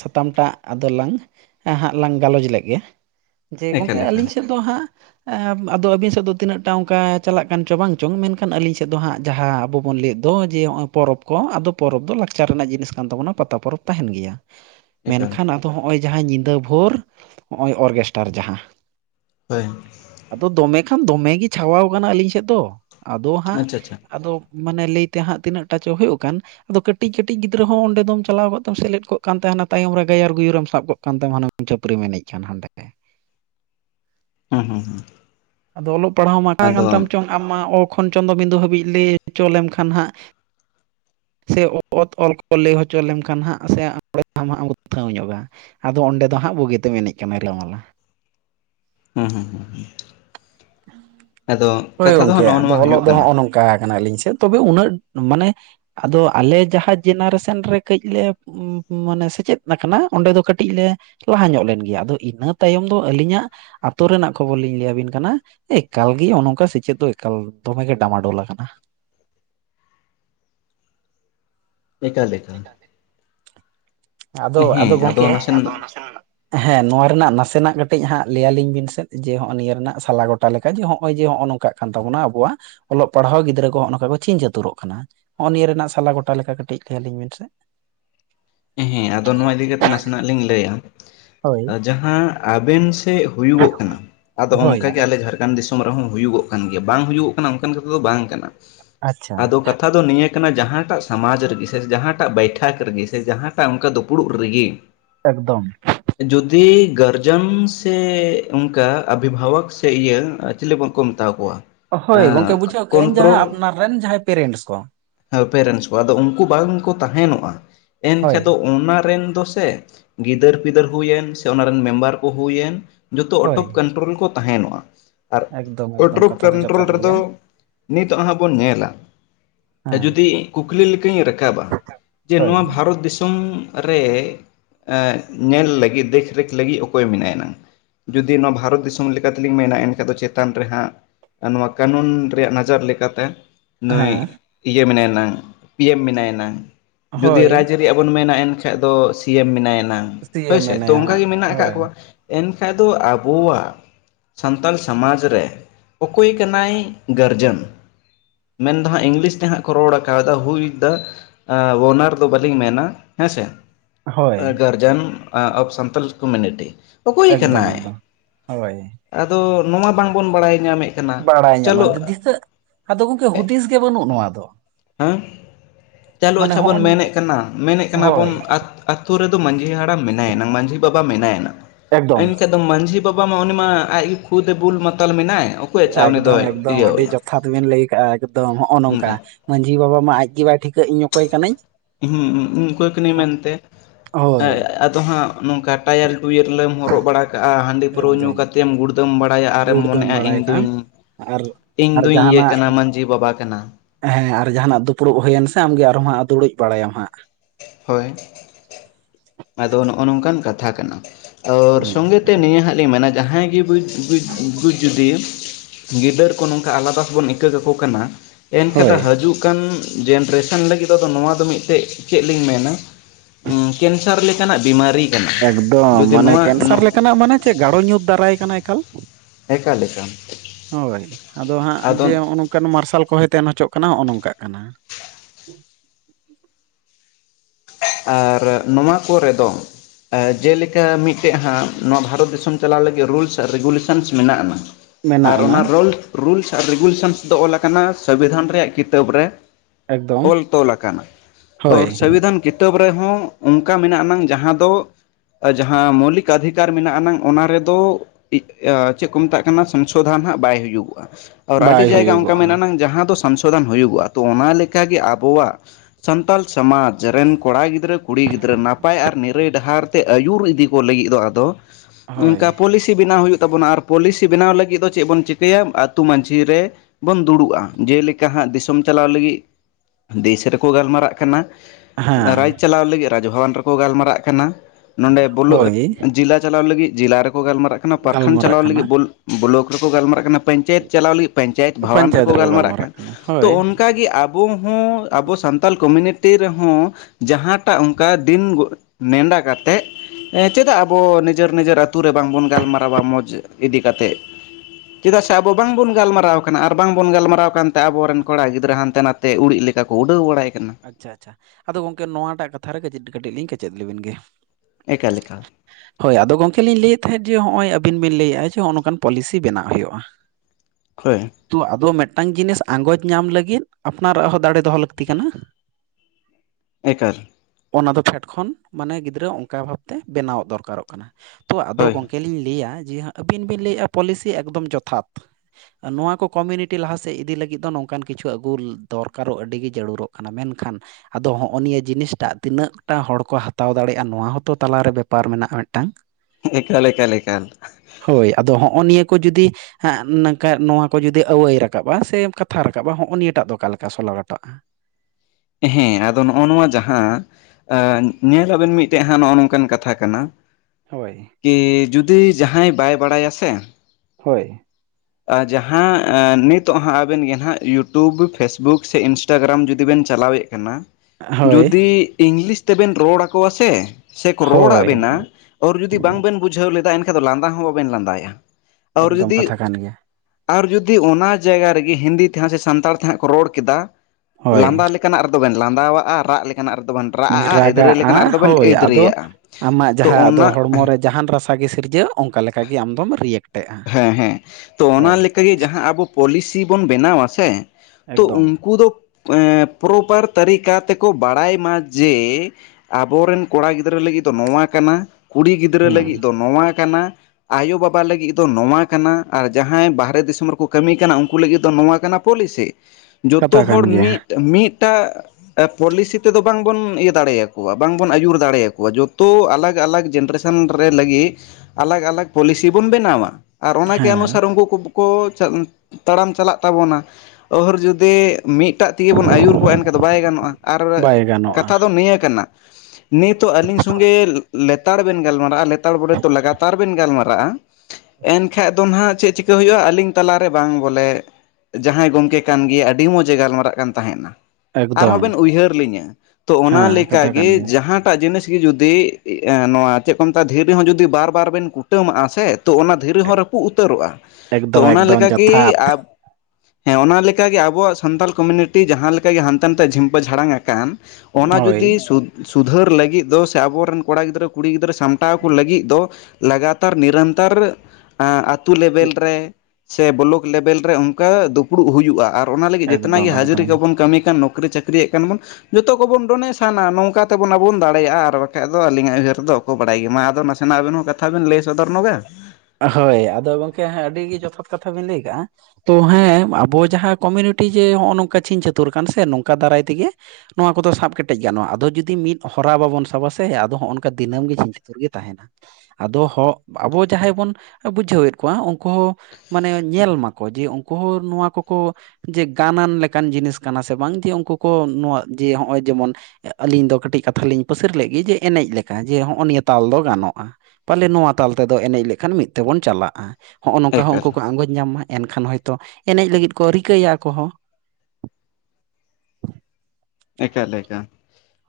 ᱥᱟᱛᱟᱢᱴᱟᱜ ᱟᱫᱚ ᱞᱟᱝ ᱮ ᱦᱟᱸᱜ ᱞᱟᱝ ᱜᱟᱞᱚᱪ ᱞᱮᱜᱮ ᱡᱮ ᱜᱚᱝᱠᱮ ᱮᱠᱟᱞ ᱮᱠᱟᱞ ᱟᱹᱞᱤᱧ ᱥᱮᱫ ᱫᱚ ᱦᱟᱸᱜ ᱟᱫᱚ ᱟᱹᱵᱤᱱ ᱥᱮᱫ ᱫᱚ ᱛᱤᱱᱟᱹᱜ ᱴᱟ ᱚᱱᱠᱟ ᱪᱟᱞᱟᱜ ᱠᱟᱱ ᱪᱚ ᱵᱟᱝ ᱪᱚᱝ ᱢᱮᱱᱠᱷᱟᱱ ᱟᱹᱞᱤᱧ ᱥᱮᱫ ᱫᱚ ᱦᱟᱸᱜ ᱡᱟᱦᱟᱸ ᱟᱵᱚ ᱵᱚᱱ ᱞᱟᱹᱭ ᱫᱚ ᱡᱮ ᱦᱚᱸᱜ-ᱚᱭ ᱯᱚᱨᱚᱵᱽ ᱠᱚ ᱟᱫᱚ ᱯᱚᱨᱚᱵᱽ ᱫᱚ ᱞᱟᱠᱪᱟᱨ ᱨᱮᱱᱟᱜ ᱡᱤᱱᱤᱥ ᱠᱟᱱ ᱛᱟᱵᱚᱱᱟ ᱯᱟᱛᱟ ᱯᱚᱨᱚᱵᱽ ᱛᱟᱦᱮᱸᱱ ᱜᱮᱭᱟ ᱮᱠᱟᱞ ᱢᱮᱱᱠᱷᱟᱱ ᱟᱫᱚ ᱦᱚᱸᱜ-ᱚᱭ ᱡᱟᱦᱟᱸ ᱧᱤᱫᱟᱹ ᱵᱷᱳᱨ ᱦᱚᱸᱜ-ᱚᱭ ᱚᱨᱜᱮᱥᱴᱟᱨ ᱡᱟᱦᱟᱸ ᱦᱳᱭ᱾ ᱟᱫᱚ ᱫᱚᱢᱮ ᱠᱷᱟᱱ ᱫᱚᱢᱮ ᱜᱮ ᱪᱷᱟᱣᱟ ᱠᱟᱱᱟ ᱟᱹᱞᱤᱧ ᱥᱮᱫ ᱫᱚ ᱟᱫᱚ ᱦᱟᱸᱜ ᱟᱪᱪᱷᱟ ᱟᱪᱪᱷᱟ ᱟᱫᱚ ᱢᱟᱱᱮ ᱞᱟᱹᱭᱛᱮ ᱦᱟᱸᱜ ᱛᱤᱱᱟᱹᱜ ᱴᱟ ᱪᱚ ᱦᱩᱭᱩᱜ ᱠᱟᱱ ᱟᱫᱚ ᱠᱟᱹᱴᱤᱡ ᱠᱟᱹᱴᱤᱡ ᱜᱤᱫᱽᱨᱟᱹ ᱦᱚᱸ ᱚᱸᱰᱮ ᱫᱚᱢ ᱪᱟᱞᱟᱣ ᱥᱮᱞᱮᱫ ᱠᱚᱜ ᱠᱟᱱ ᱛᱟᱦᱮᱸᱱᱟ ᱛᱟᱭᱚᱢ ᱨᱮ ᱜᱟᱭᱟᱨ ᱜᱩᱭᱩᱨᱮᱢ ᱥᱟᱵ ᱠᱚᱜ ᱠᱟᱱ ᱛᱮ ᱦᱟᱱᱮᱢ ᱪᱷᱟᱯᱨᱤᱢ ᱮᱱᱮᱡ ᱠᱟᱱᱟ ᱦᱟᱸᱰᱮ᱾ ᱦᱩᱸ ᱦᱩᱸ᱾ ᱟᱫᱚ ᱚᱞᱚᱜ ᱯᱟᱲᱦᱟᱣ ᱢᱟ ᱚᱠᱟ ᱟᱫᱚ ᱠᱟᱱ ᱛᱟᱢ ᱪᱚᱝ ᱟᱢ ᱢᱟ ᱚᱸ ᱠᱷᱚᱱ ᱪᱚᱱᱫᱚ ᱵᱤᱱᱫᱩ ᱦᱟᱹᱵᱤᱡ ᱞᱟᱹᱭ ᱦᱚᱪᱚ ᱞᱮᱢ ᱠᱷᱟᱱ ᱦᱟᱸᱜ ᱥᱮ ᱚ, ᱛ, ᱞ ᱠᱚᱠᱚ ᱞᱟᱹᱭ ᱦᱚᱪᱚ ᱞᱮᱢᱠᱷᱟᱱ ᱦᱟᱸᱜ ᱥᱮ [unintelligible] ᱧᱚᱜᱟ᱾ ᱟᱫᱚ ᱚᱸᱰᱮ ᱫᱚ ᱦᱟᱸᱜ ᱵᱩᱜᱤᱛᱮᱢ ᱮᱱᱮᱡ ᱠᱟᱱᱟ ᱨᱤᱞᱟᱹᱢᱟᱞᱟ᱾ ᱦᱩᱸ ᱦᱩᱸ ᱦᱩᱸ᱾ ᱟᱫᱚ ᱦᱳᱭ ᱠᱟᱛᱷᱟ ᱫᱚ ᱦᱟᱸᱜ ᱜᱚᱝᱠᱮ ᱱᱚᱜᱼᱚ ᱟᱫᱚ ᱱᱚᱣᱟ ᱚᱞᱚᱜ ᱦᱩᱭᱩᱜ ᱫᱚ ᱠᱟᱱᱟ ᱦᱚᱜ-ᱚ ᱱᱚᱝᱠᱟ ᱠᱟᱱᱟ ᱟᱹᱞᱤᱧ ᱥᱮᱫ ᱛᱚᱵᱮ ᱩᱱᱟᱹᱜ ᱢᱟᱱᱮ ᱟᱫᱚ ᱟᱞᱮ ᱡᱟᱦᱟᱸ ᱡᱮᱱᱟᱨᱮᱥᱮᱱ ᱨᱮ ᱠᱟᱹᱡ ᱞᱮ ᱢᱟᱱᱮ ᱥᱮᱪᱮᱫ ᱚᱠᱟ ᱠᱟᱱᱟ ᱚᱸᱰᱮ ᱫᱚ ᱠᱟᱹᱴᱤᱡ ᱞᱮ ᱞᱟᱦᱟ ᱧᱚᱜ ᱞᱮᱱ ᱜᱮᱭᱟ ᱟᱫᱚ ᱤᱱᱟᱹ ᱛᱟᱭᱚᱢ ᱫᱚ ᱟᱹᱞᱤᱧᱟᱜ ᱟᱛᱳ ᱨᱮᱱᱟᱜ ᱠᱷᱚᱵᱚᱨ ᱞᱤᱧ ᱞᱟᱹᱭ ᱟᱹᱵᱤᱱ ᱠᱟᱱᱟ ᱮᱠᱟᱞ ᱜᱮ ᱱᱚᱜ-ᱚ ᱱᱚᱝᱠᱟ ᱥᱮᱪᱮᱫ ᱫᱚ ᱮᱠᱟᱞ ᱫᱚᱢᱮ ᱜᱮ ᱰᱟᱢᱟᱰᱳᱞ ᱟᱠᱟᱱᱟ᱾ ᱮᱠᱟᱞ ᱮᱠᱟᱞ᱾ ᱟᱫᱚ ᱟᱫᱚ ᱜᱚᱝᱠᱮ ᱦᱮᱸ ᱟᱫᱚ ᱱᱟᱥᱮᱱᱟᱜ ᱦᱮᱸ ᱱᱚᱣᱟ ᱨᱮᱱᱟᱜ ᱱᱟᱥᱮᱱᱟᱜ ᱠᱟᱹᱴᱤᱡ ᱦᱟᱸᱜ ᱞᱟᱹᱭ ᱟᱞᱤᱧ ᱵᱤᱱ ᱥᱮᱫ ᱡᱮ ᱦᱚᱸᱜ-ᱚᱸ ᱱᱤᱭᱟᱹ ᱨᱮᱱᱟᱜ ᱥᱟᱞᱟ ᱜᱚᱴᱟ ᱞᱮᱠᱟ ᱡᱮ ᱦᱚᱸᱜᱼᱚᱭ ᱡᱮ ᱦᱚᱸᱜᱼᱚᱸ ᱱᱚᱝᱠᱟ ᱠᱟᱱ ᱛᱟᱵᱚᱱᱟ ᱟᱵᱚᱣᱟᱜ ᱚᱞᱚᱜ ᱯᱟᱲᱦᱟᱣ ᱜᱤᱫᱽᱨᱟᱹ ᱠᱚ ᱦᱚᱸᱜ-ᱚᱸ ᱱᱚᱝᱠᱟ ᱠᱚ ᱪᱮᱱᱡ ᱩᱹᱛᱟᱹᱨᱚᱜ ᱠᱟᱱᱟ᱾ ᱦᱚᱸᱜᱼᱚᱸ ᱱᱤᱭᱟᱹ ᱨᱮᱱᱟᱜ ᱥᱟᱞᱟ ᱜᱚᱴᱟ ᱞᱮᱠᱟ ᱠᱟᱹᱴᱤᱡ ᱞᱟᱹᱭ ᱟᱹᱞᱤᱧ ᱵᱤᱱ ᱥᱮ, ᱦᱮᱸ ᱟᱫᱚ ᱱᱚᱣᱟ ᱤᱫᱤ ᱠᱟᱛᱮᱫ ᱱᱟᱥᱮ ᱱᱟᱜ ᱞᱤᱧ ᱞᱟᱹᱭᱟ᱾ ᱦᱳᱭ, ᱡᱟᱦᱟᱸ ᱟᱹᱵᱤᱱ ᱥᱮᱫ ᱦᱩᱭᱩᱜ ᱜᱚᱜ ᱠᱟᱱᱟ ᱟᱫᱚ ᱦᱳᱭ ᱚᱱᱠᱟ ᱜᱮ ᱟᱞᱮ ᱡᱷᱟᱲ- ᱠᱷᱟᱱ ᱫᱤᱥᱚᱢ ᱨᱮᱦᱚᱸ ᱦᱩᱭᱩᱜ ᱜᱚᱜ ᱠᱟᱱ ᱜᱮᱭᱟ ᱵᱟᱝ ᱦᱩᱭᱩᱜ ᱜᱚᱜ ᱠᱟᱱᱟ ᱚᱱᱠᱟᱱ ᱠᱟᱛᱷᱟ ᱫᱚ ᱵᱟᱝ ᱠᱟᱱᱟ᱾ ᱟᱪᱪᱷᱟ ᱟᱫᱚ ᱠᱟ- ᱛᱷᱟ ᱫᱚ ᱱᱤᱭᱟᱹ ᱠᱟᱱᱟ ᱡᱟᱦᱟᱸ ᱴᱟᱜ ᱥᱚᱢᱟᱡᱽ ᱨᱮᱜᱮ, ᱥᱮ ᱡᱟᱦᱟᱸᱴᱟᱜ ᱵᱳᱭᱴᱷᱟᱠ ᱨᱮᱜᱮ, ᱥᱮ ᱡᱟᱦᱟᱸ ᱴᱟᱜ ᱚᱱᱠᱟ ᱫᱩᱯᱲᱩᱵ ᱨᱤᱜᱤ ᱮᱠᱫᱚᱢ ᱡᱩᱫᱤ ᱜᱟᱨᱡᱮᱱ ᱥᱮ ᱚᱱᱠᱟ ᱟᱵᱷᱤ-ᱵᱷᱟᱵᱚᱠ ᱥᱮ ᱤᱭᱟᱹ ᱪᱤᱞᱤ ᱵᱚᱱ ᱠᱚ ᱢᱮᱛᱟᱣ ᱟᱠᱚᱣᱟ? ᱦᱳᱭ ᱜᱚᱢᱠᱮ ᱵᱩᱡᱷᱟᱹᱣ ᱠᱮᱜ ᱟᱹᱧ ᱡᱟᱦᱟᱸ ᱟᱯᱱᱟᱨ ᱨᱮᱱ ᱡᱟᱦᱟᱸᱭ ᱯᱮᱨᱮᱱᱴᱥ ᱠᱚ᱾ ᱦᱳᱭ ᱯᱮᱨᱮᱱᱴᱥ ᱠᱚ ᱟᱫᱚ ᱩᱱᱠᱩ ᱵᱟᱝ ᱠᱚ ᱛᱟᱦᱮᱱᱚᱜ-ᱟ ᱮᱱ ᱦᱳᱭ ᱠᱷᱮᱫᱚ ᱚᱱᱟ ᱨᱮᱱ ᱫᱚ ᱥᱮ ᱜᱤᱫᱟᱹᱨ-ᱯᱤᱫᱟᱹᱨ ᱦᱩᱭ ᱮᱱ ᱥᱮ ᱚᱱᱟ ᱨᱮᱱ ᱢᱮᱢᱵᱟᱨ ᱠᱚ ᱦᱩᱭᱮᱱ ᱡᱚᱛᱚ ᱦᱳᱭ ᱚᱴᱚᱯ ᱠᱟᱱᱴᱨᱳᱞ ᱠᱚ ᱛᱟᱦᱮᱱᱚᱜ-ᱟ᱾ ᱟᱨ ᱮᱠᱫᱚᱢ ᱮᱠᱫᱚᱢ ᱚᱴᱨᱳᱯ ᱠᱟᱛᱷᱟ ᱫᱚ ᱠᱟᱱᱴᱨᱳᱞ ᱡᱚᱛᱷᱟᱛ ᱨᱮᱫᱚ ᱜᱮᱭᱟ ᱱᱤᱛ ᱦᱟᱸᱜ ᱵᱚᱱ ᱧᱮᱞᱟ᱾ ᱮ ᱦᱮᱸ ᱡᱩᱫᱤ ᱠᱩᱠᱞᱤ ᱞᱮᱠᱟᱹᱧ ᱨᱟᱠᱟᱵ-ᱟ ᱡᱮ ᱦᱳᱭ ᱱᱚᱣᱟ ᱵᱷᱟᱨᱚᱛ ᱫᱤ- ᱥᱚᱢ ᱨᱮ ᱮᱸᱜ ᱧᱮᱞ ᱞᱟᱹᱜᱤᱫ ᱫᱮᱠᱷ-ᱨᱮᱠᱷ ᱞᱟᱹᱜᱤᱫ ᱚᱠᱚᱭ ᱢᱮᱱᱟᱭᱟ ᱱᱟᱝ? ᱡᱩᱫᱤ ᱱᱚᱣᱟ ᱵᱷᱟᱨᱚᱛ ᱫᱤᱥᱚᱢ ᱞᱮᱠᱟ ᱛᱮᱞᱤᱧ ᱢᱮᱱᱟ ᱮᱱ ᱠᱷᱟᱡ ᱫᱚ ᱪᱮᱛᱟᱱ ᱨᱮ ᱦᱟᱸᱜ ᱟᱨ ᱱᱚᱣᱟ ᱠᱟᱹᱱᱩᱱ ᱨᱮᱭᱟᱜ ᱱᱚᱡᱟᱨ ᱞᱮᱠᱟᱛᱮ ᱦᱮᱸ ᱱᱩᱭ ᱤᱭᱟᱹ ᱢᱮᱱᱟᱭᱟ ᱱᱟᱝ ᱯᱤᱭᱮᱢ ᱢᱮᱱᱟᱭᱟ ᱱᱟᱝ ᱡᱩᱫᱤ ᱦᱳᱭ ᱨᱟᱡᱽ- ᱟᱹᱨᱤ ᱟᱜ ᱵᱚᱱ ᱢᱮᱱᱟ ᱮᱱᱠᱷᱟᱡ ᱫᱚ ᱥᱤ ᱮᱢ ᱢᱮᱱᱟᱭᱟ ᱱᱟᱝ ᱥᱤ ᱮ ᱦᱳᱭ ᱥᱮ ᱛᱚ ᱢᱮᱱᱟᱭᱟ ᱚᱱᱠᱟ ᱦᱟᱸᱜ ᱜᱮ ᱢᱮᱱᱟᱜ ᱟᱠᱟᱫ ᱦᱳᱭ ᱠᱚᱣᱟ᱾ ᱮᱱᱠᱷᱟᱡ ᱫᱚ ᱟᱵᱚᱣᱟᱜ ᱥᱟᱱᱛᱟᱞ ᱥᱚᱢᱟᱡᱽ ᱨᱮ ᱚᱠᱚᱭ ᱠᱟᱱᱟᱭ ᱜᱟᱨᱡᱮᱱ ᱢᱮᱱ ᱫᱚ ᱦᱟᱸᱜ ᱤᱝᱞᱤᱥ ᱛᱮ ᱦᱟᱸᱜ ᱠᱚ ᱨᱚᱲ ᱠᱟᱣᱫᱟ ᱦᱩ ᱤᱡ ᱫᱟ ᱟᱸ ᱚᱱᱟᱨ ᱫᱚ ᱵᱟᱹᱞᱤᱧ ᱢᱮᱱᱟ ᱦᱮᱸᱥᱮ ᱦᱳᱭ ᱜᱟᱨᱡᱮᱱ ᱚᱯᱷ ᱥᱟᱱᱛᱟᱞ ᱠᱚᱢᱤᱱᱤᱴᱤ ᱚᱠᱩᱭ ᱮᱠᱫᱚᱢ ᱠᱟᱱᱟᱭ ᱮᱠᱫᱚᱢ ᱦᱳᱭ ᱟᱫᱚ ᱱᱚᱣᱟ ᱵᱟᱝᱵᱚᱱ ᱵᱟᱲᱟᱭ ᱧᱟᱢ ᱮᱫ? ᱵᱟᱲᱟᱭ ᱧᱟᱢᱟ ᱫᱤ ᱫᱤᱥᱟᱹᱜ ᱟᱫᱚ ᱜᱚᱢᱠᱮ ᱦᱩᱫᱤᱥ ᱜᱮ ᱵᱟᱹᱱᱩᱜ ᱱᱚᱣᱟ ᱫᱚ ᱦᱩᱸ ᱪᱟᱞᱩ ᱢᱟᱱᱮ ᱟᱪᱪᱷᱟ ᱦᱚᱸᱜᱼᱚ ᱵᱚᱱ ᱱᱤᱝ ᱢᱮᱱᱮᱫ ᱠᱟᱱᱟ, ᱢᱮᱱᱮᱫ ᱠᱟᱱᱟ ᱵᱚᱱ ᱦᱳᱭ ᱟᱪ- ᱟᱛᱩ ᱨᱮ ᱫᱚ ᱢᱟᱺᱡᱷᱤ ᱦᱟᱲᱟᱢ ᱢᱮᱱᱟᱭᱟ ᱱᱟᱝ ᱢᱟᱺᱡᱷᱤ ᱵᱟᱵᱟ ᱢᱮᱱᱟᱭᱟ ᱱᱟᱝ ᱮᱠᱫᱚᱢ ᱤᱧ ᱪᱮᱫ ᱛᱚ ᱢᱟᱺᱡᱷᱤ ᱵᱟᱵᱟ ᱢᱟ ᱩᱱᱤ ᱢᱟ ᱟᱡ ᱜᱮ ᱠᱷᱩᱫ ᱮ ᱵᱩᱞ ᱢᱟᱛᱟᱞ ᱢᱮᱱᱟᱭ᱾ ᱚᱠᱚᱭ ᱟᱪᱪᱷᱟ ᱩᱱᱤ ᱮᱠᱫᱚᱢ ᱫᱚᱭ ᱮᱠᱫᱚᱢ ᱟᱹᱰᱤ ᱤᱭᱟᱹᱣᱮᱭᱟ ᱡᱚᱛᱷᱟᱛ ᱵᱤᱱ ᱞᱟᱹᱭ ᱠᱟᱜ-ᱟ, ᱮᱠᱫᱚᱢ ᱦᱚᱜ-ᱚ ᱱᱚᱝᱠᱟ ᱚᱱᱠᱟ ᱢᱟᱺᱡᱷᱤ ᱵᱟᱵᱟ ᱢᱟ ᱟᱡ ᱜᱮ ᱵᱟᱭ ᱴᱷᱤᱠᱟᱹᱜ ᱤᱧ ᱚᱠᱚᱭ ᱠᱟᱹᱱᱟᱹᱧ᱾ ᱦᱩᱸ ᱦᱩᱸ ᱦᱩᱸ ᱤᱧ ᱚᱠᱚᱭ ᱠᱟᱹᱱᱟᱹᱧ ᱢᱮᱱᱛᱮ ᱟᱡ ᱦᱳᱭ ᱟᱫᱚ ᱦᱟᱸᱜ ᱱᱚᱝᱠᱟ ᱴᱟᱭᱟᱨ ᱴᱩᱭᱮᱞᱮᱢ ᱦᱚᱨᱚᱜ ᱵᱟᱲᱟ ᱠᱟᱜ-ᱟ ᱦᱟᱺᱰᱤ ᱯᱟᱹᱨᱟᱹᱣᱟᱹ ᱧᱩ ᱮᱠᱫᱚᱢ ᱠᱟᱛᱮᱢ ᱜᱩᱲᱫᱟᱹᱢ ᱵᱟᱲᱟᱭᱟ ᱟᱨᱮᱢ ᱜᱩᱲᱫᱚᱢ ᱢᱚᱱᱮᱜ-ᱟ ᱤᱧ ᱵᱟᱲᱟᱭ ᱠᱷᱟᱱ ᱫᱩᱧ ᱟᱨ ᱤᱧ ᱟᱨ ᱫᱩᱧ ᱤᱭᱟᱹ ᱠᱟᱱᱟ ᱡᱟᱦᱟᱱᱟᱜ ᱢᱟᱺᱡᱷᱤ ᱵᱟᱵᱟ ᱠᱟᱱᱟ᱾ ᱦᱮᱸ ᱟᱨ ᱡᱟᱦᱟᱸ ᱱᱟᱜ ᱫᱩᱯᱲᱩᱵ ᱦᱩᱭᱮᱱ ᱥᱮ ᱟᱢ ᱜᱮ ᱟᱨᱚᱢ ᱦᱟᱸᱜ ᱫᱩᱲᱩᱡ ᱵᱟᱲᱟᱭᱟᱢ ᱦᱟᱸᱜ᱾ ᱦᱳᱭ ᱟᱫᱚ ᱱᱚᱜ-ᱚ ᱱᱚᱝᱠᱟᱱ ᱠᱟᱛᱷᱟ ᱠᱟᱱᱟ᱾ ᱚᱨ ᱦᱩᱸ ᱥᱚᱸᱜᱮ ᱛᱮ ᱱᱤᱭᱟᱹ ᱦᱟᱸᱜ ᱞᱤᱧ ᱢᱮᱱᱟ ᱡᱟᱦᱟᱸᱭ ᱜᱮ ᱵᱩᱡ ᱵᱩᱡ ᱜᱩᱡ ᱡᱩᱫᱤᱣ ᱜᱤᱫᱟᱹᱨ ᱠᱚ ᱱᱚᱝᱠᱟ ᱟᱞᱟᱫᱟᱥ ᱵᱚᱱ ᱤᱠᱟᱹ ᱠᱟᱠᱚ ᱠᱟᱱᱟ᱾ ᱮᱱᱠᱷᱟᱡ ᱫᱚ ᱦᱳᱭ ᱦᱟᱡᱩᱜ ᱠᱟᱱᱻ ᱡᱮᱱᱨᱮᱥᱮᱱ ᱞᱟᱹᱜᱤᱫ ᱫᱚ ᱱᱚᱣᱟ ᱫᱚ ᱢᱤᱫᱴᱮᱡ ᱪᱮᱫ ᱞᱤᱧ ᱢᱮᱱᱟ᱾ ᱠᱮᱱ- ᱥᱟᱨ ᱞᱮᱠᱟᱱᱟᱜ ᱵᱤᱢᱟᱹᱨᱤ ᱮᱠᱫᱚᱢ ᱢᱟᱱᱮ ᱠᱮᱱᱥᱟᱨ ᱞᱮᱠᱟᱱᱟᱜ ᱢᱟᱱᱮ ᱪᱮᱫ ᱜᱟᱲᱚ ᱧᱩᱛ ᱫᱟᱨᱟᱭ ᱠᱟᱱᱟ ᱮᱠᱟᱞ᱾ ᱮᱠᱟᱞ ᱮᱠᱟᱞ ᱦᱳᱭ ᱟᱫᱚ ᱦᱟᱸᱜ ᱡᱮ ᱟᱫᱚ ᱦᱚᱜ-ᱚ ᱱᱚᱜ- ᱠᱟᱱ ᱢᱟᱨᱥᱟᱞ ᱠᱚ ᱦᱚᱭᱛᱮ ᱟᱱᱟᱪᱚᱜ ᱠᱟᱱᱟ ᱦᱚᱸᱼᱚ ᱱᱚᱝᱠᱟᱜ ᱠᱟᱱᱟ᱾ ᱟᱨ ᱱᱚᱣᱟ ᱠᱚ ᱨᱮᱫᱚ ᱮᱹ ᱡᱮᱞᱮᱠᱟ ᱢᱤᱜᱴᱮᱡ ᱦᱟᱸᱜ ᱱᱚᱣᱟ ᱵᱷᱟᱨᱚᱛ ᱫᱤᱥᱚᱢ ᱪᱟᱞᱟᱣ ᱞᱟᱹᱜᱤᱫ ᱨᱩᱞᱥ ᱟᱨ ᱨᱮᱜᱩᱞᱮᱥᱚᱱᱥ ᱢᱮᱱᱟᱜ ᱟᱱᱟ᱾ ᱢᱮᱱᱟᱜ ᱟᱨ ᱟᱱᱟ ᱚᱱᱟ ᱨᱳᱞ ᱨᱩᱞᱥ ᱟᱨ ᱨᱮᱜᱩᱞᱮᱥᱚᱱᱥ ᱫᱚ ᱚᱞ ᱟᱠᱟᱱᱟ ᱥᱚᱵᱤᱫᱷᱟᱱ ᱨᱮᱭᱟᱜ ᱠᱤᱛᱟᱹᱵ ᱨᱮ᱾ ᱮᱠᱫᱚᱢ ᱚᱞ ᱛᱚᱞ ᱟᱠᱟᱱᱟ, ᱚᱨ ᱦᱳᱭ ᱥᱚᱵᱤᱫᱷᱟᱱ ᱴᱟᱹᱵ ᱨᱮᱦᱚᱸ ᱚᱱᱠᱟ ᱢᱮᱱᱟᱜ ᱟᱱᱟᱝ ᱡᱟᱦᱟᱸ ᱫᱚ ᱟ ᱡᱟᱦᱟᱸ ᱢᱳᱣᱞᱤᱠ ᱟᱫᱷᱤᱠᱟᱨ ᱢᱮᱱᱟᱜ ᱟᱱᱟᱝ ᱚᱱᱟ ᱨᱮᱫᱚ ᱮᱹ ᱪᱮᱜ ᱠᱚ ᱢᱮᱛᱟᱜ ᱠᱟᱱᱟ ᱥᱚᱝᱥᱳᱫᱷᱟᱱ ᱦᱟᱸᱜ ᱵᱟᱭ ᱦᱩᱭᱩᱜᱚᱜᱼᱟ᱾ ᱟᱨ ᱟᱹᱰᱤ ᱵᱟᱭ ᱡᱟᱭᱜᱟ ᱚᱱᱠᱟ ᱢᱮᱱᱟᱜ ᱦᱩᱭᱩᱜᱚᱜᱼᱟ ᱟᱱᱟᱝ ᱡᱟᱦᱟᱸ ᱫᱚ ᱥᱚᱱᱥᱳᱫᱚᱱ ᱦᱳᱭᱩᱜᱚᱼᱟ ᱛᱚ ᱚᱱᱟ ᱞᱮᱠᱟᱜᱮ ᱟᱵᱚᱣᱟᱜ ᱥᱟᱱᱛᱟᱞ ᱥᱟᱢᱟᱡ ᱨᱮ ᱠᱚᱲᱟ ᱜᱤᱫᱽᱨᱟᱹ ᱠᱩᱲᱤ ᱜᱤᱫᱽᱨᱟᱹ ᱱᱟᱯᱟᱭ ᱟᱨ ᱱᱤᱨᱟᱹᱭ ᱰᱟᱦᱟᱨ ᱛᱮ ᱟᱹᱭᱩᱨ ᱤᱫᱤ ᱠᱚ ᱞᱟᱹᱜᱤᱜ ᱫᱚ ᱟᱫᱚ ᱚᱱᱠᱟ ᱦᱳᱭ ᱯᱚᱞᱤᱥᱤ ᱵᱮᱱᱟᱣ ᱦᱩᱭᱩᱜ ᱛᱟᱵᱚᱱᱟ ᱟᱨ ᱯᱚᱞᱤᱥᱤ ᱵᱮᱱᱟᱣ ᱞᱟᱹᱜᱤᱜ ᱫᱚ ᱪᱮᱜ ᱵᱚᱱ ᱪᱤᱠᱟᱹᱭᱟ ᱟᱛᱳ ᱢᱟᱺᱡᱷᱤ ᱨᱮ ᱵᱚᱱ ᱫᱩᱲᱩᱵᱼᱟ ᱡᱮᱞᱮᱠᱟ ᱦᱟᱸᱜ ᱫᱤᱥᱚᱢ ᱪᱟᱞᱟᱣ ᱞᱟᱹᱜᱤᱜ ᱫᱮᱥ ᱨᱮᱠᱚ ᱜᱟᱞᱢᱟᱨᱟᱜ ᱠᱟᱱᱟ᱾ ᱨᱟᱡᱽ ᱦᱮᱸ ᱪᱟᱞᱟᱣ ᱞᱟᱹᱜᱤᱜ ᱨᱟᱡᱽᱵᱷᱚᱵᱚᱱ ᱨᱮᱠᱚ ᱜᱟᱞᱢᱟᱨᱟᱜ ᱠᱟᱱᱟ ᱱᱚᱰᱮ ᱵᱩᱞᱟᱹᱜ ᱦᱳᱭ ᱡᱮᱞᱟ ᱪᱟᱞᱟᱣ ᱞᱟᱹᱜᱤᱜ ᱡᱮᱞᱟ ᱨᱮᱠᱚ ᱜᱟᱞᱢᱟᱨᱟᱜ ᱠᱟᱱᱟ, ᱯᱟᱨᱠᱷᱚᱸᱰ ᱜᱟᱞᱢᱟᱨᱟᱜ ᱪᱟᱞᱟᱣ ᱠᱟᱱᱟ ᱞᱟᱹᱜᱤᱜ ᱵᱳᱞ-ᱵᱚᱞᱚᱠ ᱨᱮᱠᱚ ᱜᱟᱞᱢᱟᱨᱟᱜ ᱠᱟᱱᱟ, ᱯᱚᱧᱪᱟᱭᱮᱛ ᱪᱟᱞᱟᱣ ᱞᱟᱹᱜᱤᱜ ᱯᱚᱧᱪᱟᱭᱮᱛ ᱵᱟᱷᱟᱣᱟᱱ ᱨᱮᱠᱚ ᱜᱟᱞᱢᱟᱨᱟᱜ ᱠᱟᱱᱟ ᱛᱚ ᱚᱱᱠᱟ ᱜᱮ ᱟᱵ ᱵᱚ ᱦᱚᱸ ᱟᱵᱚ ᱥᱟᱱᱛᱟᱞ ᱠᱩᱢᱤᱱᱤᱴᱤ ᱨᱮᱦᱚᱸ ᱡᱟᱦᱟᱸᱴᱟᱜ ᱚᱱᱠᱟ ᱫᱤᱱ ᱜᱩ ᱱᱮᱰᱟ ᱠᱟᱛᱮᱜ ᱪᱮᱫᱟᱜ ᱟᱵᱚ ᱱᱤᱡᱮᱨ ᱱᱤᱡᱮᱨ ᱟ ᱛᱩ ᱨᱮ ᱵᱟᱝ ᱵᱚᱱ ᱜᱟᱞᱢᱟᱨᱟᱣᱟ ᱢᱚᱡᱽ ᱤᱫᱤ ᱠᱟᱛᱮᱜ᱾ ᱪᱮᱫᱟᱜ ᱥᱮ ᱟᱵᱚ ᱵᱟᱝᱵᱚᱱ ᱜᱟᱞᱢᱟᱨᱟᱣ ᱠᱟᱱᱟ ᱟᱨ ᱵᱟᱝᱵᱚᱱ ᱜᱟᱞᱢᱟᱨᱟᱣ ᱠᱟᱱᱛᱮ ᱟᱵᱚᱨᱮᱱ ᱠᱚᱲᱟ ᱜᱤᱫᱽᱨᱟᱹ ᱦᱟᱱᱛᱮ ᱱᱟ ᱛᱮ ᱩᱲᱤᱡ ᱞᱮᱠᱟ ᱠᱚ ᱩᱰᱟᱹᱣ ᱵᱟᱲᱟᱭ ᱠᱟᱱᱟ᱾ ᱟᱪᱪᱷᱟ ᱟᱪᱪᱷᱟ, ᱟᱫᱚ ᱜᱚᱝᱠᱮ ᱱᱚᱣᱟᱴᱟᱜ ᱠᱟᱛᱷᱟ ᱨᱮ ᱠᱟᱹᱪᱤᱰ ᱠᱟᱹᱴᱤᱡ ᱞᱤᱧ ᱠᱮᱪᱮᱫ ᱞᱮᱵᱮᱱ ᱜᱮ᱾ ᱮᱠᱟᱞ ᱮᱠᱟᱞ᱾ ᱦᱳᱭ ᱟᱫᱚ ᱜᱚᱝᱠᱮ ᱞᱤᱧ ᱞᱟᱹᱭᱮᱫ ᱛᱟᱦᱮᱸᱫ ᱡᱮ ᱦᱚᱸᱼᱚᱭ ᱟᱹᱵᱤᱱ ᱵᱤᱱ ᱞᱟᱹᱭᱮᱼᱟ ᱡᱮ ᱦᱚᱼᱚ ᱱᱚᱠᱟᱱ ᱯᱚᱞᱤᱥᱤ ᱵᱮᱱᱟᱜ ᱦᱩᱭᱩᱜᱼᱟ᱾ [inaudible] ᱦᱳᱭ᱾ ᱪᱚ ᱟᱫᱚ ᱢᱮᱜᱴᱟᱝ ᱡᱤᱱᱤᱥ ᱟᱸᱜᱚᱪ ᱧᱟᱢ ᱞᱟᱹᱜᱤᱫ ᱟᱯᱱᱟᱨᱟᱜ ᱦᱚᱸ ᱫᱟᱲᱮ ᱫᱚᱦᱚ ᱞᱟᱹᱠᱛᱤ ᱠᱟᱱᱟ᱾ ᱮᱠᱟᱞ ᱾ ᱚᱱᱟ ᱫᱚ ᱯᱷᱮᱴ ᱠᱷᱚᱱ ᱢᱟᱱᱮ ᱜᱤᱫᱽᱨᱟᱹᱣ ᱟᱜ ᱚᱝᱠᱟ ᱵᱷᱟᱵᱛᱮ ᱵᱮᱱᱟᱣᱚᱜ ᱫᱚᱨᱠᱟᱨᱚᱜ ᱠᱟᱱᱟ᱾ ᱛᱚ ᱟᱫᱚ ᱦᱳᱭ ᱜᱚᱝᱠᱮ ᱞᱤᱧ ᱞᱟᱹᱭᱟ ᱡᱮ ᱦᱟᱜ ᱟᱹᱵᱤᱱ ᱵᱤᱱ ᱞᱟᱹᱭ ᱮᱜᱼᱟ ᱯᱚᱞᱤᱥᱤ ᱮᱠᱫᱚᱢ ᱡᱚᱛᱷᱟᱛ᱾ ᱱᱚᱣᱟ ᱠᱚ ᱠᱚᱢᱤᱱᱤᱴᱤ ᱞᱟᱦᱟ ᱥᱮᱡ ᱤᱫᱤ ᱞᱟᱹᱜᱤᱫ ᱫᱚ ᱱᱚᱝᱠᱟᱱ ᱠᱤᱪᱷᱩ ᱟᱹᱜᱩ ᱫᱚᱨᱠᱟᱨᱚᱜ ᱟᱹᱰᱤ ᱜᱮ ᱡᱟᱹᱲᱩᱨᱚᱜ᱾ ᱠᱟᱱᱟ ᱢᱮᱱᱠᱷᱟᱱ ᱟᱫᱚ ᱦᱚᱸᱼᱚ ᱱᱤᱭᱟᱹ ᱡᱤᱱᱤᱥᱴᱟᱜ ᱛᱤᱱᱟᱹᱜ ᱴᱟ ᱦᱚᱲ ᱠᱚ ᱦᱟᱛᱟᱣ ᱫᱟᱲᱮᱜᱼᱟ ᱱᱚᱣᱟ ᱦᱚᱸᱛᱚ ᱛᱟᱞᱟᱨᱮ ᱵᱮᱯᱟᱨ ᱢᱮᱱᱟᱜᱼᱟ ᱢᱤᱜᱴᱟᱝ᱾ ᱮᱠᱟᱞ ᱮᱠᱟᱞ ᱮᱠᱟᱞ᱾ ᱦᱳᱭ ᱟᱫᱚ ᱦᱚᱜᱼᱚ ᱱᱤᱭᱟᱹ ᱠᱚ ᱡᱩᱫᱤ ᱦᱮᱸ ᱱᱚᱝᱠᱟ ᱱᱚᱣᱟ ᱠᱚ ᱡᱩᱫᱤ ᱟᱹᱣᱟᱹᱭ ᱨᱟᱠᱟᱵᱼᱟ ᱥᱮ ᱠᱟᱛᱷᱟ ᱨᱟᱠᱟᱵᱼᱟ ᱦᱚᱜᱼᱚ ᱱᱤᱭᱟᱹᱴᱟᱜ ᱫᱚ ᱚᱠᱟ ᱥᱚᱞᱚ ᱜᱟᱴᱟᱜᱼᱟ? ᱦᱮᱸ ᱟᱫᱚ ᱱᱚᱜᱼᱚ ᱱᱚᱣᱟ ᱡᱟᱦᱟᱸ ᱟ ᱧᱮᱞ ᱟᱵᱮᱱ ᱢᱤᱜᱴᱮᱡ ᱦᱟᱸᱜ ᱱᱚᱜᱼᱚ ᱱᱚᱝᱠᱟᱱ ᱠᱟᱛᱷᱟ ᱠᱟᱱᱟ᱾ ᱦᱳᱭ᱾ ᱠᱤ ᱡᱩᱫᱤ ᱡᱟᱦᱟᱸᱭ ᱵᱟᱭ ᱵᱟᱲᱟᱭᱟ ᱥᱮ᱾ ᱦᱳᱭ᱾ ᱟ ᱡᱟᱦᱟᱸ ᱮᱸ ᱱᱤᱛᱚᱜ ᱦᱟᱸᱜ ᱟᱵᱮᱱ ᱜᱮ ᱱᱟᱦᱟᱜ ᱤᱭᱩᱴᱩᱵ ᱯᱷᱮᱥᱵᱩᱠ ᱥᱮ ᱤᱱᱥ ᱴᱟᱜᱨᱟᱢ ᱡᱩᱫᱤ ᱵᱮᱱ ᱪᱟᱞᱟᱣᱮᱜ ᱠᱟᱱᱟ ᱦᱳᱭ ᱡᱩᱫᱤ ᱤᱝᱞᱤᱥ ᱛᱮᱵᱮᱱ ᱨᱚᱲ ᱟᱠᱚᱣᱟ ᱥᱮ ᱥᱮᱠᱚ ᱨᱚᱲᱟᱜ ᱦᱳᱭ ᱵᱮᱱᱟ᱾ ᱦᱚᱨ ᱡᱩᱫᱤ ᱵᱟᱝᱵᱮᱱ ᱵᱩᱡᱷᱟᱹᱣ ᱞᱮᱫᱟ ᱮᱱᱠᱷᱟ ᱫᱚ ᱞᱟᱸᱫᱟ ᱦᱚᱸ ᱵᱟᱵᱮᱱ ᱞᱟᱸᱫᱟᱭᱟ ᱾ ᱮᱠᱫᱚᱢ ᱠᱟᱛᱷᱟ ᱠᱟᱱ ᱜᱮᱭᱟ ᱾ ᱟᱨ ᱡᱩᱫᱤ ᱚᱱᱟ ᱡᱟᱭᱜᱟ ᱨᱮᱜᱮ ᱦᱤᱱᱫᱤ ᱛᱮ ᱟᱸᱜ ᱥᱮ ᱥᱟᱱᱛᱟᱲ ᱛᱮ ᱦᱟᱸᱜ ᱠᱚ ᱨᱚᱲ ᱠᱮᱫᱟ ᱞᱟᱸᱫᱟ ᱦᱳᱭ ᱞᱮᱠᱟ ᱞᱮᱠᱟᱱᱟᱜ ᱨᱮᱫᱚ ᱵᱮᱱ ᱞᱟᱸᱫᱟᱣᱟᱜᱼᱟ ᱨᱟᱜ ᱞᱮᱠᱟᱱᱟᱜ ᱨᱮᱫᱚ ᱵᱮᱱ ᱨᱟᱜᱼᱟ ᱨᱟᱜᱟᱜᱼᱟ ᱟᱹᱫᱽᱨᱟᱹ ᱞᱮᱠᱟᱱᱟᱜ ᱨᱮᱫᱚ ᱵᱮᱱ ᱦᱳᱭ ᱟᱫᱚ ᱟᱹᱫᱽᱨᱟᱹᱭᱟᱜᱼᱟ ᱟᱢᱟᱜ ᱛᱚ ᱡᱟᱦᱟᱸ ᱟᱫᱚ ᱚᱱᱟ ᱦᱚᱲᱢᱚ ᱨᱮ ᱡᱟᱦᱟᱱ ᱨᱟᱥ ᱥᱟᱜᱮ ᱥᱤᱨᱡᱟᱹ ᱚᱱᱠᱟ ᱞᱮᱠᱟᱜᱮ ᱟᱢᱫᱚᱢ ᱨᱤᱭᱮᱠᱴ ᱦᱮᱸ ᱦᱮᱸ ᱛᱚ ᱚᱱᱟ ᱞᱮᱠᱟ ᱜᱮ ᱡᱟᱦᱟᱸ ᱟᱵᱚ ᱯᱚᱞᱤᱥᱤ ᱵᱚᱱ ᱵᱮᱱᱟᱣᱟ ᱥᱮ ᱾ ᱛᱚ ᱮᱠᱫᱚᱢ ᱩᱱᱠᱩ ᱫᱚ ᱯᱨᱚᱯᱟᱨ ᱛᱟᱹᱨᱤᱠᱟ ᱛᱮᱠᱚ ᱵᱟᱲᱟᱭ ᱢᱟ ᱡᱮᱼᱼ ᱟᱵᱚᱨᱮᱱ ᱠᱚᱲᱟ ᱜᱤᱫᱽᱨᱟᱹ ᱞᱟᱹᱜᱤᱫ ᱫᱚ ᱱᱚᱣᱟ ᱠᱟᱱᱟ ᱾ ᱠᱩᱲᱤ ᱜᱤᱫᱽᱨᱟᱹ ᱦᱮᱸ ᱞᱟᱹᱜᱤᱫ ᱫᱚ ᱱᱚᱣᱟ ᱠᱟᱱᱟ, ᱟᱭᱳᱼᱵᱟᱵᱟ ᱞᱟᱹᱜᱤᱫ ᱫᱚᱼᱼ ᱫᱚ ᱠᱟᱱᱟ, ᱟᱨ ᱡᱟᱦᱟᱸᱭ ᱵᱟᱦᱨᱮ ᱫᱤᱥᱚᱢ ᱨᱮᱠᱚ ᱠᱟᱹᱢᱤ ᱠᱟᱱᱟ ᱩᱱᱠᱩ ᱞᱟᱹᱜᱤᱫ ᱫᱚ ᱱᱚᱣᱟ ᱠᱟᱱᱟ ᱯᱚᱞᱤᱥᱤ ᱾ ᱠᱟᱛᱷᱟ ᱡᱚᱛᱚ ᱠᱟᱱ ᱦᱚᱲ ᱜᱮᱭᱟ ᱢᱤᱫ ᱢᱤᱴᱟᱜᱼᱼ ᱯᱚᱞᱤᱥᱤ ᱛᱮᱫᱚ ᱵᱟᱝᱵᱚᱱ ᱤᱭᱟᱹ ᱫᱟᱲᱮᱭᱟ ᱠᱚᱣᱟ ᱵᱟᱝᱵᱚᱱ ᱟᱹᱭᱩᱨ ᱫᱟᱲᱮᱭᱟ ᱠᱚᱣᱟ ᱡᱚᱛᱚ ᱟᱞᱟᱜᱽ ᱟᱞᱟᱜᱽ ᱡᱮᱱᱮᱨᱮᱥᱮ ᱾ ᱥᱮᱱ ᱨᱮ ᱞᱟᱹᱜᱤᱫ ᱟᱞᱟᱜᱽ ᱟᱞᱟᱜᱽ ᱯᱚᱞᱤᱥᱤ ᱵᱚᱱ ᱵᱮᱱᱟᱣᱟ ᱾ ᱟᱨ ᱚᱱᱟ ᱠᱤ ᱦᱮᱸ ᱚᱱᱩᱥᱟᱨ ᱩᱱᱠᱩ ᱠᱚᱠᱚ [inaudible] ᱛᱟᱲᱟᱢ ᱪᱟᱞᱟᱜ ᱛᱟᱵᱚᱱᱟ ᱟᱨ ᱡᱩᱫᱤᱼᱼ ᱢᱤᱫᱴᱟᱜ ᱛᱮᱜᱮ ᱵᱚᱱ ᱟᱹᱭᱩᱨ ᱠᱚᱣᱟ ᱮᱱᱠᱷᱟᱱ ᱫᱚ ᱵᱟᱭ ᱜᱟᱱᱚᱜᱼᱟ ᱟᱨ ᱵᱟᱭ ᱜᱟᱱᱚᱜᱼᱟ ᱠᱟᱛᱷᱟ ᱫᱚ ᱱᱤᱭᱟᱹ ᱠᱟᱱᱟᱼᱼ ᱱᱤᱛᱚᱜ ᱟᱹᱞᱤᱧ ᱥᱚᱸᱜᱮ ᱞᱮᱛᱟᱲ ᱵᱮᱱ ᱜᱟᱞᱢᱟᱨᱟᱜᱼᱟ ᱞᱮᱛᱟᱲ ᱵᱚᱨᱮ ᱛᱚ ᱞᱟᱜᱟᱛᱟᱨ ᱵᱮᱱ ᱜᱟᱞᱢᱟᱨᱟᱜᱼᱟ ᱾ ᱮᱱᱠᱷᱟᱡ ᱫᱚ ᱱᱟᱻᱦᱟᱜ ᱪᱮᱫ ᱪᱤᱠᱟᱹ ᱦᱩᱭᱩᱜᱼᱟ ᱟᱹᱞᱤᱧ ᱛᱟᱞᱟᱨᱮ ᱵᱟᱝ ᱵᱚᱞᱮᱼᱼ ᱡᱟᱦᱟᱸᱭ ᱜᱚᱢᱠᱮ ᱠᱟᱱ ᱜᱮ ᱟᱹᱰᱤ ᱢᱚᱸᱡᱽᱮ ᱜᱟᱞᱢᱟᱨᱟᱜ ᱠᱟᱱ ᱛᱟᱦᱮᱸᱱᱟ ᱾ ᱟᱨᱦᱚᱸ ᱮᱠᱫᱚᱢ ᱵᱮᱱ ᱩᱭᱦᱟᱹᱨ ᱞᱤᱧᱟᱹ ᱛᱚ ᱚᱱᱟ ᱦᱮᱸ ᱠᱟᱛᱷᱟ ᱠᱟᱱ ᱞᱮᱠᱟᱜᱮ ᱜᱮᱭᱟ ᱡᱟᱦᱟᱸᱼᱼ ᱮᱴᱟᱜ ᱡᱤᱱᱤᱥ ᱜᱮ ᱡᱩᱫᱤ ᱮ ᱱᱚᱣᱟ ᱪᱮᱫ ᱠᱚ ᱢᱮᱛᱟᱜᱼᱟ ᱫᱷᱤᱨᱤ ᱦᱚᱸ ᱡᱩᱫᱤ ᱵᱟᱨ ᱵᱟᱨ ᱵᱮᱱ ᱠᱩᱴᱟᱹᱢᱟᱜᱼᱟ ᱥᱮ ᱛᱚ ᱚᱱᱟᱼᱼ ᱫᱷᱤᱨᱤ ᱦᱚᱸ ᱨᱟᱹᱯᱩᱜ ᱩᱛᱟᱹᱨᱚᱜᱼᱟ ᱛᱚ ᱮᱠᱫᱚᱢ ᱚᱱᱟ ᱮᱠᱫᱚᱢ ᱞᱮᱠᱟᱜᱮ ᱡᱚᱛᱷᱟᱛ ᱟᱼᱼ ᱦᱮᱸ ᱚᱱᱟ ᱞᱮᱠᱟ ᱜᱮ ᱟᱵᱚᱣᱟᱜ ᱥᱟᱱᱛᱟᱞ ᱠᱚᱢᱩᱱᱤᱴᱤ ᱡᱟᱦᱟᱸ ᱞᱮᱠᱟ ᱜᱮ ᱦᱟᱱᱛᱮ ᱱᱟᱛᱮ ᱡᱷᱤᱢᱯᱟᱹ ᱡᱷᱟᱲᱟᱝ ᱟᱠᱟᱱ ᱾ ᱚᱱᱟ ᱦᱳᱭ ᱡᱩᱫᱤ ᱥᱩᱼᱼ ᱥᱩᱫᱷᱟᱹᱨ ᱞᱟᱹᱜᱤᱫ ᱫᱚ ᱥᱮ ᱟᱵᱚᱨᱮᱱ ᱠᱚᱲᱟ ᱜᱤᱫᱽᱨᱟᱹ ᱠᱩᱲᱤ ᱜᱤᱫᱽᱨᱟᱹ ᱥᱟᱢᱴᱟᱣ ᱠᱚ ᱞᱟᱹᱜᱤᱫ ᱫᱚᱼᱼ ᱞᱟᱜᱟᱛᱟᱨ ᱱᱤᱨᱚᱱᱛᱟᱨᱼᱼ ᱮᱸᱻ ᱟᱛᱳ ᱞᱮᱵᱮᱞ ᱨᱮ ᱥᱮ ᱵᱚᱞᱚᱠ ᱞᱮᱵᱮᱞ ᱨᱮ ᱚᱱᱠᱟ ᱫᱩᱯᱲᱩᱵ ᱦᱩᱭᱩᱜᱼᱟ, ᱟᱨᱼᱼ ᱚᱱᱟ ᱞᱟᱹᱜᱤᱫ ᱡᱚᱛᱚᱱᱟᱜ ᱮᱠᱫᱚᱢ ᱜᱮ ᱦᱟᱹᱡᱨᱤ ᱮᱠᱫᱚᱢ ᱠᱚᱵᱚᱱ ᱠᱟᱹᱢᱤ ᱠᱟᱱ ᱱᱚᱠᱨᱤ ᱪᱟᱹᱠᱨᱤᱭᱮᱫ ᱠᱟᱱ ᱵᱚᱱ ᱾ ᱡᱚᱛᱚ ᱠᱚᱵᱚᱱ ᱰᱱᱮᱥᱚᱱᱟ ᱱᱚᱝᱠᱟ ᱛᱮᱵᱚᱱ ᱟᱵᱚᱱ ᱫᱟᱲᱮᱭᱟᱜᱼᱟ ᱟᱨ ᱵᱟᱠᱷᱟᱡ ᱫᱚ ᱟᱹᱞᱤᱧᱟᱜ [inaudible] ᱫᱚ ᱾ ᱵᱟᱠᱚ ᱵᱟᱲᱟᱭ ᱜᱮ ᱢᱟ ᱟᱫᱚ ᱱᱟᱥᱮᱱᱟᱜ ᱟᱵᱮᱱ ᱦᱚᱸ ᱠᱟᱛᱷᱟ ᱵᱮᱱ ᱞᱟᱹᱭ ᱥᱚᱫᱚᱨ ᱱᱚᱜᱽᱼᱟᱼᱼ ᱦᱳᱭ ᱟᱫᱚ ᱜᱚᱢᱠᱮ ᱟᱹᱰᱤ ᱜᱮ ᱡᱚᱛᱷᱟᱛ ᱠᱟᱛᱷᱟ ᱵᱤᱱ ᱞᱟᱹᱭ ᱠᱟᱜᱼᱟ ᱾ ᱛᱚ ᱦᱮᱸ ᱟᱵᱚ ᱡᱟᱦᱟᱸ ᱠᱚᱢᱤᱭᱩᱱᱤᱴᱤ ᱡᱮ ᱱᱚᱜᱼᱚ ᱱᱚᱝᱠᱟ ᱪᱷᱤᱢ ᱪᱷᱟᱹᱛᱩᱨ ᱠᱟᱱ ᱥᱮ ᱱᱚᱝᱠᱟ ᱫᱟᱨᱟᱭ ᱛᱮᱜᱮᱼᱼ ᱱᱚᱣᱟ ᱠᱚᱫᱚ ᱥᱟᱵ ᱠᱮᱴᱮᱡ ᱜᱟᱱᱚᱜᱼᱟ ᱟᱫᱚ ᱡᱩᱫᱤ ᱢᱤᱫ ᱦᱚᱨᱟ ᱵᱟᱵᱚᱱ ᱥᱟᱵ ᱥᱮ ᱟᱫᱚ ᱦᱚᱸᱜᱼᱚ ᱱᱝᱠᱟ ᱫᱤᱱᱟᱹᱢ ᱜᱮ ᱜᱮ ᱛᱟᱦᱮᱱᱟ ᱟᱫᱚ ᱟᱵᱚ ᱡᱟᱦᱟᱸᱭ ᱵᱚᱱ ᱵᱩᱡᱷᱟᱹᱣᱮᱫ ᱠᱚᱣᱟ ᱩᱱᱠᱩ ᱦᱚᱸᱼᱼ ᱢᱟᱱᱮ ᱧᱮᱞ ᱢᱟᱠᱚ ᱡᱮ ᱩᱱᱠᱩ ᱦᱚᱸ ᱱᱚᱣᱟ ᱠᱚᱠᱚᱼᱼ ᱡᱮ ᱜᱟᱱᱟᱱ ᱞᱮᱠᱟᱱ ᱡᱤᱱᱤᱥ ᱠᱟᱱᱟ ᱥᱮ ᱵᱟᱝ ᱡᱮ ᱩᱱᱠᱩ ᱠᱚ ᱱᱚᱣᱟ ᱡᱮ ᱦᱸᱚᱜᱼᱚᱭ ᱡᱮᱢᱚᱱᱼᱼ ᱟᱹᱞᱤᱧ ᱫᱚ ᱠᱟᱹᱴᱤᱡ ᱠᱟᱛᱷᱟ ᱞᱤᱧ ᱯᱟᱹᱥᱤᱨ ᱞᱮᱜᱮ ᱡᱮ ᱮᱱᱮᱡ ᱞᱮᱠᱟ ᱡᱮ ᱦᱚᱸᱜᱼᱚ ᱱᱤᱭᱟᱹ ᱛᱟᱞ ᱫᱚ ᱜᱟᱱᱚᱜᱼᱟ ᱾ ᱯᱟᱞᱮ ᱱᱚᱣᱟ ᱛᱟᱞ ᱛᱮᱫᱚ ᱮᱱᱮᱡ ᱞᱮᱠᱷᱟᱱ ᱢᱤᱫ ᱛᱮᱵᱚᱱ ᱪᱟᱞᱟᱜᱼᱟ ᱦᱚᱸᱜᱼᱚ ᱱᱚᱝᱠᱟ ᱦᱚᱸ ᱮᱠᱟᱞ ᱩᱱᱠᱩ ᱠᱚ ᱟᱸᱜᱚᱪᱼᱼ ᱧᱟᱢ ᱢᱟ ᱮᱱᱠᱷᱟᱱ ᱦᱚᱭᱛᱳ ᱮᱱᱮᱡ ᱞᱟᱹᱜᱤᱫ ᱠᱚ ᱨᱤᱠᱟᱹᱭᱟ ᱟᱠᱚ ᱦᱚᱸ ᱾ ᱮᱠᱟᱞ ᱮᱠᱟᱞ ᱾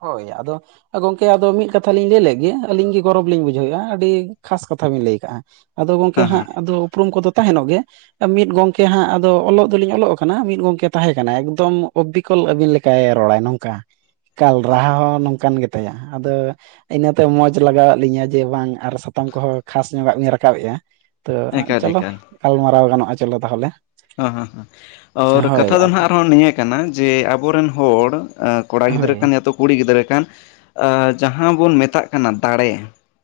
ᱦᱳᱭ ᱟᱫᱚ ᱾ ᱜᱚᱝᱠᱮ ᱟᱫᱚ ᱢᱤᱫ ᱠᱟᱛᱷᱟ ᱞᱤᱧ ᱞᱟᱹᱭ ᱞᱮᱜᱮ ᱟᱹᱞᱤᱧ ᱜᱮ ᱜᱚᱨᱚᱵᱽ ᱞᱤᱧ ᱵᱩᱡᱷᱟᱹᱣᱮᱫᱼᱟ ᱟᱹᱰᱤ ᱠᱷᱟᱥ ᱠᱟᱛᱷᱟ ᱵᱤᱱ ᱞᱟᱹᱭ ᱠᱟᱜᱼᱟ ᱾ ᱟᱫᱚ ᱜᱚᱝᱠᱮ ᱦᱮᱸ ᱦᱟᱸᱜ ᱦᱮᱸ ᱟᱫᱚ ᱩᱯᱨᱩᱢ ᱠᱚᱫᱚ ᱛᱟᱦᱮᱱᱚᱜ ᱜᱮ ᱾ ᱢᱤᱫ ᱜᱚᱝᱠᱮ ᱦᱟᱸᱜ ᱟᱫᱚ ᱚᱞᱚᱜ ᱫᱚᱞᱤᱧ ᱚᱞᱚᱜ ᱠᱟᱱᱟ ᱢᱤᱫ ᱜᱚᱝᱠᱮ ᱛᱟᱦᱮᱸ ᱠᱟᱱᱟᱭ ᱮᱠᱫᱚᱢ ᱚᱵᱤᱠ ᱠᱚᱞ ᱟᱵᱤᱱ ᱞᱮᱠᱟᱭ ᱨᱚᱲᱟ ᱱᱚᱝᱠᱟ ᱾ ᱮᱠᱟᱞ ᱨᱟᱦᱟ ᱦᱚᱸ ᱱᱚᱝᱠᱟᱱ ᱜᱮ ᱛᱟᱭᱟ ᱟᱫᱚᱼᱼ ᱤᱱᱟᱹ ᱛᱟᱭᱚᱢ ᱢᱚᱸᱡᱽ ᱞᱟᱜᱟᱣᱟᱫ ᱞᱤᱧᱟᱹ ᱡᱮ ᱵᱟᱝ ᱟᱨ ᱥᱟᱛᱳᱢ ᱠᱚᱦᱚ ᱠᱷᱟᱥ ᱧᱚᱜᱟᱜ ᱵᱤᱱ ᱨᱟᱠᱟᱵᱮᱜᱼᱟ ᱾ ᱛᱚ ᱮᱠᱟᱞ ᱪᱚᱞᱚ ᱮᱠᱟᱞ ᱜᱟᱞᱢᱟᱨᱟᱣ ᱜᱟᱱᱚᱜᱼᱟ ᱪᱚᱞᱚ ᱛᱟᱦᱚᱞᱮ ᱾ ᱦᱚᱸ ᱦᱚᱸ ᱦᱚᱸ ᱚᱣᱨ ᱠᱟᱛᱷᱟ ᱫᱚ ᱟᱫᱚ ᱱᱷᱟᱸᱜ ᱟᱨᱦᱚᱸ ᱱᱤᱭᱟᱹ ᱠᱟᱱᱟ ᱡᱮ ᱟᱵᱚᱨᱤᱱ ᱦᱚᱲᱼᱼ ᱟᱸ ᱠᱚᱲᱟ ᱦᱳᱭ ᱜᱤᱫᱽᱨᱟᱹ ᱭᱟ ᱛᱚ ᱠᱩᱲᱤ ᱜᱤᱫᱽᱨᱟᱹ ᱠᱟᱱ, ᱟᱸ ᱡᱟᱦᱟᱸ ᱵᱚᱱ ᱢᱮᱛᱟᱜ ᱠᱟᱱᱟ ᱫᱟᱲᱮ,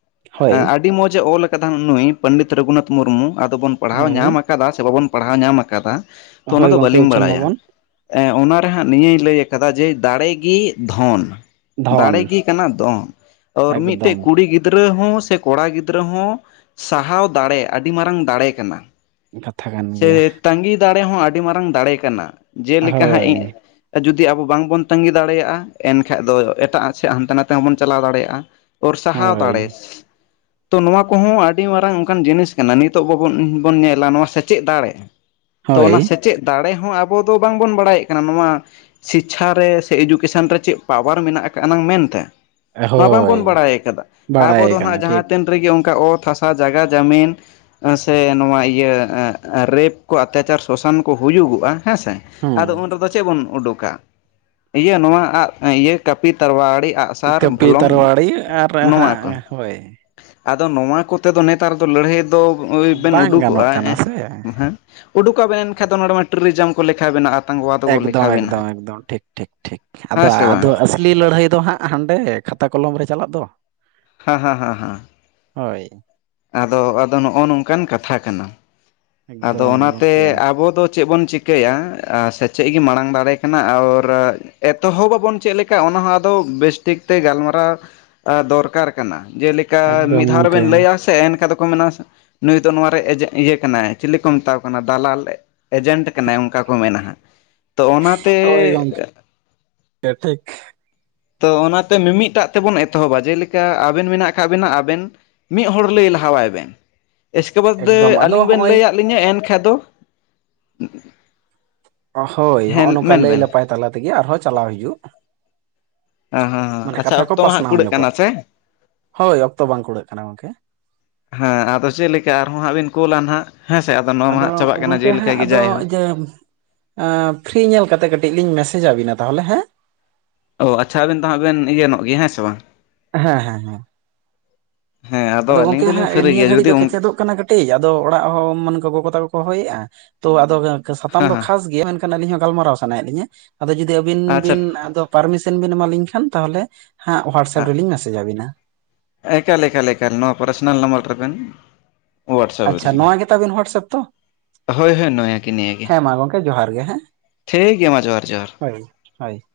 ᱼᱼ ᱦᱳᱭ ᱟᱸ ᱟᱹᱰᱤ ᱢᱚᱸᱡᱽ ᱮ ᱚᱞ ᱟᱠᱟᱫᱟ ᱱᱩᱜ ᱱᱩᱭ ᱯᱟᱹᱱᱰᱤᱛ ᱨᱟᱹᱜᱩᱱᱟᱛᱷ ᱢᱩᱨᱢᱩ ᱟᱫᱚ ᱵᱚᱱ ᱯᱟᱲᱦᱟᱣ ᱦᱳᱭ ᱧᱟᱢ, ᱟ- ᱠᱟᱫᱟ ᱥᱮ ᱵᱟᱵᱚᱱ ᱯᱟᱲᱦᱟᱣ ᱧᱟᱢ ᱟᱠᱟᱫᱟ ᱛᱚ ᱚᱱᱟ ᱦᱳᱭ ᱫᱚ ᱜᱚᱝᱠᱮ ᱵᱟᱹᱞᱤᱧ ᱩᱪᱷᱟᱹᱱ ᱵᱟᱲᱟᱭᱟ, ᱢᱟᱵᱚᱱ ᱮᱸ ᱚᱱᱟ ᱨᱮ ᱦᱟᱸᱜ ᱱᱤᱭᱟᱹᱭ ᱞᱟᱹᱭ ᱟᱠᱟᱫᱟ ᱡᱮ ᱫᱟᱲᱮ ᱜᱤ ᱫᱷᱚᱱ ᱾ ᱫᱷᱚᱱ ᱫᱟᱲᱮ ᱜᱮ ᱠᱟᱱᱟ ᱫᱚᱱ, ᱳᱨ ᱢᱤᱫᱴᱮᱡ ᱮᱠᱫᱚᱢ ᱠᱩᱲᱤ ᱜᱤᱼᱼ ᱫᱽᱨᱟᱹ ᱦᱚᱸ ᱥᱮ ᱠᱚᱲᱟ ᱜᱤᱫᱽᱨᱟᱹ ᱦᱚᱸ ᱥᱟᱦᱟᱣ ᱫᱟᱲᱮ ᱟᱹᱰᱤ ᱢᱟᱨᱟᱝ ᱫᱟᱲᱮ ᱠᱟᱱᱟ ᱾ ᱠᱟᱛᱷᱟ ᱠᱟᱱ ᱜᱮᱭᱟ ᱾ ᱛᱟᱸᱜᱤ ᱫᱟᱲᱮ ᱦᱚᱸ ᱟᱹᱰᱤ ᱢᱟᱨᱟᱝ ᱫᱟᱲᱮ ᱠᱟᱱᱟ ᱡᱮᱞᱮᱠᱟ ᱦᱟᱸᱜ ᱤᱸᱜᱼᱼ ᱦᱳᱭ ᱟ ᱡᱩᱫᱤ ᱟᱵᱚ ᱵᱟᱝᱵᱚᱱ ᱛᱟᱺᱜᱤ ᱫᱟᱲᱮᱭᱟᱜᱼᱟ, ᱮᱱᱠᱷᱟᱡ ᱫᱚ ᱮᱴᱟᱜ ᱥᱮᱜ ᱦᱟᱱᱛᱮ ᱱᱷᱟᱛᱮ ᱦᱚᱸᱵᱚᱱ ᱪᱟᱞᱟᱣ ᱫᱟᱲᱮᱭᱟᱜᱼᱟ, ᱚᱨ ᱥᱟᱦᱟᱣ ᱦᱳᱭ ᱫᱟᱲᱮᱥ, ᱛᱚ ᱱᱚᱣᱟ ᱠᱚᱦᱚᱸ ᱟᱹᱰᱤ ᱢᱟᱨᱟᱝ ᱚᱸᱠᱟᱱ ᱡᱤᱱᱤᱥ ᱠᱟᱱᱟ ᱱᱤᱛᱚᱜ ᱵᱟᱵᱚᱱ ᱩᱸᱦ ᱵᱚᱱ ᱧᱮᱞᱟ ᱱᱚᱣᱟ ᱥᱮᱪᱮᱫ ᱫᱟᱲᱮ, ᱛᱚ ᱦᱳᱭ ᱚᱱᱟ ᱥᱮᱪᱮᱫ ᱫᱟᱲᱮ ᱦᱚᱸ ᱟᱵᱚ ᱫᱚ ᱵᱟᱝᱵᱚᱱ ᱵᱟᱰᱟᱭᱮᱜ ᱠᱟᱱᱟ ᱱᱚᱣᱟ ᱥᱤᱪᱷᱟ ᱨᱮ ᱥᱮ ᱤᱰᱩᱠᱮᱥᱚᱱ ᱨᱮ ᱪᱮᱜ ᱯᱟᱣᱟᱨ ᱢᱮᱱᱟᱜ ᱟᱠᱟᱜᱼᱟ ᱱᱟᱝ ᱢᱮᱱᱛᱮ? ᱱᱚᱣᱟ ᱦᱳᱭ ᱵᱟᱝᱵᱚᱱ ᱵᱟᱲᱟᱭ ᱟᱠᱟᱫᱟᱜ, ᱟᱵᱚ ᱵᱟᱲᱟᱭ ᱫᱚ ᱠᱟᱱᱟ ᱱᱷᱟᱸᱜ ᱴᱷᱤᱠ ᱡᱟᱦᱟᱸ ᱛᱤᱱ ᱨᱮᱜᱮ ᱚᱸᱠᱟ ᱚᱛ ᱦᱟᱥ- ᱟ, ᱡᱟᱜᱟ ᱡᱟᱹᱢᱤᱱ ᱮᱸ ᱥᱮ ᱱᱚᱣᱟ ᱤᱭᱟᱹ ᱮᱸ ᱨᱮᱯ ᱠᱚ ᱚᱛᱭᱟᱪᱟᱨ ᱥᱳᱥᱟᱱ ᱠᱚ ᱦᱩᱭᱩᱜᱚᱜᱼᱟ ᱦᱮᱸᱥᱮ ᱟᱸᱫᱚ ᱦᱩᱸ ᱩᱱ ᱨᱮᱫᱚ ᱪᱮᱜ ᱵᱚᱱ ᱩᱰᱩᱠᱟ? ᱤᱭᱟᱹ ᱱᱚᱣᱟ ᱟᱜ ᱮᱸᱜ ᱤᱭᱟᱹ ᱠᱟᱹᱯᱤ ᱛᱟᱨᱣᱟᱲᱤ ᱟᱜ- ᱠᱟᱹᱯᱤ ᱛᱟᱨᱣᱟᱲᱤᱭᱟᱹ ᱟᱨ ᱦᱟᱸᱜ ᱦᱳᱭ᱾ ᱟᱸᱫᱚ ᱱᱚᱣᱟ ᱠᱚᱛᱮ ᱫᱚ ᱱᱮᱛᱟᱨ ᱫᱚ ᱞᱟᱹᱲᱦᱟᱹᱭ ᱫᱚ ᱟᱹ ᱵᱮᱱ ᱵᱟᱝ ᱩᱰᱩᱠᱚᱜᱼᱟ ᱜᱟᱱᱚᱜ ᱠᱟᱱᱟ ᱮᱸᱦ ᱥᱮ ᱦᱮᱸ ᱩᱰᱩᱠ ᱟᱵᱮᱱ ᱮᱱᱠᱷᱟᱡ ᱫᱚ ᱱᱚᱰᱮ ᱢᱟ ᱴᱤᱨᱤᱡᱟᱢ ᱠᱚ ᱞᱮᱠᱷᱟ ᱵᱤᱱᱟ ᱟᱫ- ᱮᱠᱫᱚᱢ ᱮᱠᱫᱚᱢ ᱮᱠᱫᱚᱢ ᱴᱷᱤᱠ ᱴᱷᱤᱠ ᱴᱷᱤᱠ ᱟᱫᱚ ᱦᱮᱸ ᱥᱮ ᱟᱫᱚ ᱵᱟᱝ ᱟᱹᱥ- ᱞᱤ ᱞᱟᱹᱲᱦᱟᱹᱭ ᱫᱚ ᱦᱟᱸᱜ ᱦᱟᱸᱰᱮ ᱠᱷᱟᱛᱟ ᱠᱚᱞᱚᱢ ᱨᱮ ᱪᱟᱞᱟᱜ ᱫᱚ᱾ ᱦᱟᱸ, ᱦᱟᱸ ᱦᱟᱸ ᱦᱟᱸ᱾ ᱦᱳᱭ᱾ ᱟᱫᱚ ᱟᱫᱚ ᱱᱚᱜᱼᱚᱼᱱᱚᱝᱠᱟᱱ ᱠᱟᱛᱷᱟ ᱠᱟᱱᱟ? ᱟᱹᱫᱚ ᱮᱠᱫᱚᱢ ᱚᱱᱟᱛᱮ ᱜᱚᱢᱠᱮ ᱟᱵᱚ ᱫᱚ ᱪᱮᱜ ᱵᱚᱱ ᱪᱤᱠ- ᱠᱤᱭᱟ ᱟ ᱥᱮᱪᱮᱜ ᱜᱮ ᱢᱟᱲᱟᱝ ᱫᱟᱲᱮ ᱠᱟᱱᱟ ᱟᱣᱨ ᱮᱛᱚᱦᱚᱵ ᱵᱟᱵᱚᱱ ᱪᱮᱜ ᱞᱮᱠᱟ ᱚᱱᱟ ᱦᱚᱸ ᱟᱫᱚ ᱵᱮᱥ ᱴᱷᱤᱠ ᱛᱮ ᱜᱟᱞᱢᱟᱨᱟᱣ ᱮᱸ ᱫᱚᱨᱠᱟᱨ ᱠᱟᱱᱟ ᱡᱮᱞᱮᱠᱟ ᱮᱠᱫᱚᱢ ᱢᱤᱫ ᱫᱷᱟᱣ ᱜᱚᱢᱠᱮ ᱨᱮᱵᱮᱱ ᱞᱟᱹᱭ ᱟᱥ- ᱛᱮ ᱮᱱᱠᱷᱟᱫ ᱫᱚᱠᱚ ᱢᱮᱱᱟᱥ ᱱᱩᱭ ᱫᱚ ᱱᱚᱣᱟ ᱨᱮ ᱮᱡᱮ ᱤᱭᱟᱹ ᱠᱟᱱᱟᱹᱭ, ᱪᱤᱞᱤ ᱠᱚ ᱢᱮᱛᱟ ᱣᱟᱠᱚ ᱠᱟᱱᱟ ᱫᱟᱞᱟᱞ᱾ ᱮᱡᱮᱱᱴ ᱠᱟᱱᱟᱭ ᱚᱸᱠᱟ ᱠᱚ ᱢᱮᱱᱼᱟ ᱦᱟᱸᱜ᱾ ᱛᱚ ᱚᱱᱟᱛᱮ ᱚ ᱦᱳᱭ ᱜᱚᱝ ᱠᱮ ᱴᱷᱤᱠ᱾ ᱛᱚ ᱚᱱᱟᱛᱮ ᱢᱤᱢᱤᱫ ᱴᱟᱜ ᱛᱮᱵᱚᱱ ᱮᱛᱚᱦᱚᱵᱼᱟ ᱡᱮᱞᱮᱠᱟ ᱟᱵᱮᱱ ᱢᱮᱱᱟᱜ ᱟᱠᱟᱜ ᱵᱮᱱᱟ ᱟᱵᱮᱱ, ᱢᱤᱜ ᱦᱚᱲ ᱞᱟᱹᱭ ᱞᱟᱦᱟᱣᱟᱭ ᱵᱮᱱ, ᱮᱥᱠᱮ ᱵᱟᱫᱽᱼᱮ ᱮᱠᱫᱚᱢ ᱟᱫᱚ ᱟᱹᱞᱤᱧ ᱵᱮᱱ ᱦᱚᱸᱜᱼᱚᱭ ᱞᱟᱹᱭ ᱟᱫ ᱞᱤᱧᱟ ᱮᱱᱠᱟᱡ ᱫᱚ [unintelligible] ᱚ ᱦᱳᱭ ᱦᱮᱸ ᱦᱚᱸᱜᱼᱚᱼᱱᱚᱠᱟ ᱢᱮᱱ ᱞᱟᱹᱭ ᱵᱮᱱ ᱞᱟᱯᱟᱭ ᱛᱟᱞᱟ ᱛᱮᱜᱮ ᱟᱨᱦᱚ ᱪᱟᱞᱟᱣ ᱦᱤᱡᱩᱜ? ᱚ ᱦᱚᱸ ᱦᱚᱸ ᱢᱟᱱᱮ ᱟᱪᱪᱷᱟ ᱠᱟᱛᱷᱟ ᱠᱚ ᱚᱠᱛᱚ ᱢᱟ ᱦᱟᱸᱜ ᱯᱟᱥᱱᱟᱣ ᱠᱩᱲᱟᱹᱜ ᱠᱟᱱᱟ ᱧᱚᱜᱚᱜ ᱥᱮ? ᱦᱳᱭ ᱚᱠᱛᱚ ᱵᱟᱝ ᱠᱩᱲᱟᱹᱜ ᱠᱟᱱᱟ ᱜᱚᱢᱠᱮ ᱦᱮᱸ ᱟᱫᱚ ᱪᱮᱫ ᱞᱮᱠᱟ ᱟᱨᱦᱚᱸ ᱦᱟᱸᱜ ᱵᱤᱱ ᱠᱳᱞᱼᱟ ᱱᱷᱟᱸᱜ ᱦᱮᱸᱥᱮ ᱟᱫᱚ ᱱᱚᱣᱟ ᱢᱟ ᱦᱟᱸᱜ ᱪᱟᱵᱟᱜ ᱠᱟᱱᱟ ᱡᱮᱞᱮᱠᱟ ᱜᱮ ᱡᱟᱭ ᱦᱩ- ᱮᱢ, ᱮᱸ ᱯᱷᱤᱨᱤ ᱧᱮᱞ ᱠᱟᱛᱮ ᱠᱟᱹᱴᱤᱡ ᱞᱤᱧ ᱢᱮᱥᱮᱡᱽ ᱟᱹᱵᱤᱱᱟ ᱛᱟᱦᱚᱞᱮ ᱦᱮᱸ? ᱚ ᱟᱪᱪᱷᱟ ᱟᱵᱮᱱ ᱫᱚ ᱦᱟᱸᱜ ᱵᱮᱱ ᱤᱭᱟᱹ ᱱᱚᱜ ᱜᱮ ᱦᱮᱸ ᱥᱮ ᱵᱟᱝ? ᱦᱮᱸ ᱦᱮᱸ ᱦᱮᱸ ᱦᱮᱸ ᱟᱫᱚ ᱟᱹᱞᱤᱧ ᱜᱚᱝᱠᱮ ᱫᱚᱞᱤᱧ ᱦᱟᱸᱜ ᱯᱷᱤᱨᱤ ᱱᱤᱭᱟᱹ ᱜᱮᱭᱟ ᱜᱷᱟᱹᱲᱤᱡ ᱡᱩᱫᱤ ᱫᱚ ᱚᱱᱠᱟ ᱠᱮᱪᱮᱫᱚᱜ ᱠᱟᱱᱟ ᱠᱟᱹᱴ ᱠᱟᱹᱴᱤᱡ ᱟᱫᱚ ᱚᱲᱟᱜ ᱦᱚᱸ ᱢᱟᱱᱮ ᱜᱚᱜᱚ ᱛᱟᱠᱚᱠᱚ ᱦᱚᱭᱮᱜᱼᱟ ᱛᱚ ᱟᱫᱚ ᱥᱟᱛᱟᱢ ᱦᱮᱸ ᱫᱚ ᱦᱮᱸ ᱠᱷᱟᱥ ᱜᱮᱭᱟ ᱢᱮᱱ ᱠᱷᱟᱱ ᱟᱹᱞᱤᱧ ᱦᱚᱸ ᱜᱟᱞᱢᱟᱨᱟ-ᱣ ᱥᱟᱱᱟᱭᱮᱫ ᱞᱤᱧᱟ ᱟᱫᱚ ᱡᱩᱫᱤ ᱟᱹᱵᱤᱱ ᱟᱪᱪᱷᱟ ᱵᱤᱱ ᱟ ᱯᱟᱨᱢᱤᱥᱚᱱ ᱵᱤᱱ ᱮᱢᱟᱞᱤᱧ ᱠᱷᱟᱱ ᱛᱟᱦᱚᱞᱮ ᱦᱟᱸᱜ ᱦᱳᱣᱟᱴᱥᱮᱯ ᱨᱮᱞᱤᱧ ᱢᱮᱥᱮᱡᱽ ᱟᱹᱵᱤᱱᱟ ᱾ ᱮᱠᱟᱞᱮ ᱮᱠᱟᱞ ᱮᱠᱟᱞ ᱱᱚᱣᱟ ᱯᱟᱨᱥᱚᱱᱟᱞ ᱱᱟᱢᱵᱟᱨ ᱨᱮᱵᱮᱱ ᱦᱳᱣᱟᱴᱥᱮᱯ ᱟᱪᱪᱷᱟ ᱟᱹᱞᱤᱧᱟ ᱱᱚᱣᱟ ᱜᱮ ᱛᱟᱵᱮᱱ ᱦᱳᱣᱟᱴᱥᱮᱯ ᱛᱚ? ᱦᱳᱭ ᱦᱳᱭ ᱱᱚᱭᱟ ᱜᱮ ᱱᱤᱭᱟᱹ ᱜᱮ ᱦᱮᱸ ᱢᱟ ᱜᱚᱝᱠᱮ ᱡᱚᱦᱟᱨ ᱜᱮ ᱦᱮᱸ ᱴᱷᱤᱠ ᱜᱮᱭᱟ ᱢᱟ ᱡᱚᱦᱟᱨ ᱡᱚᱦᱟᱨ ᱦᱳᱭ ᱾ ᱦᱳᱭ ᱾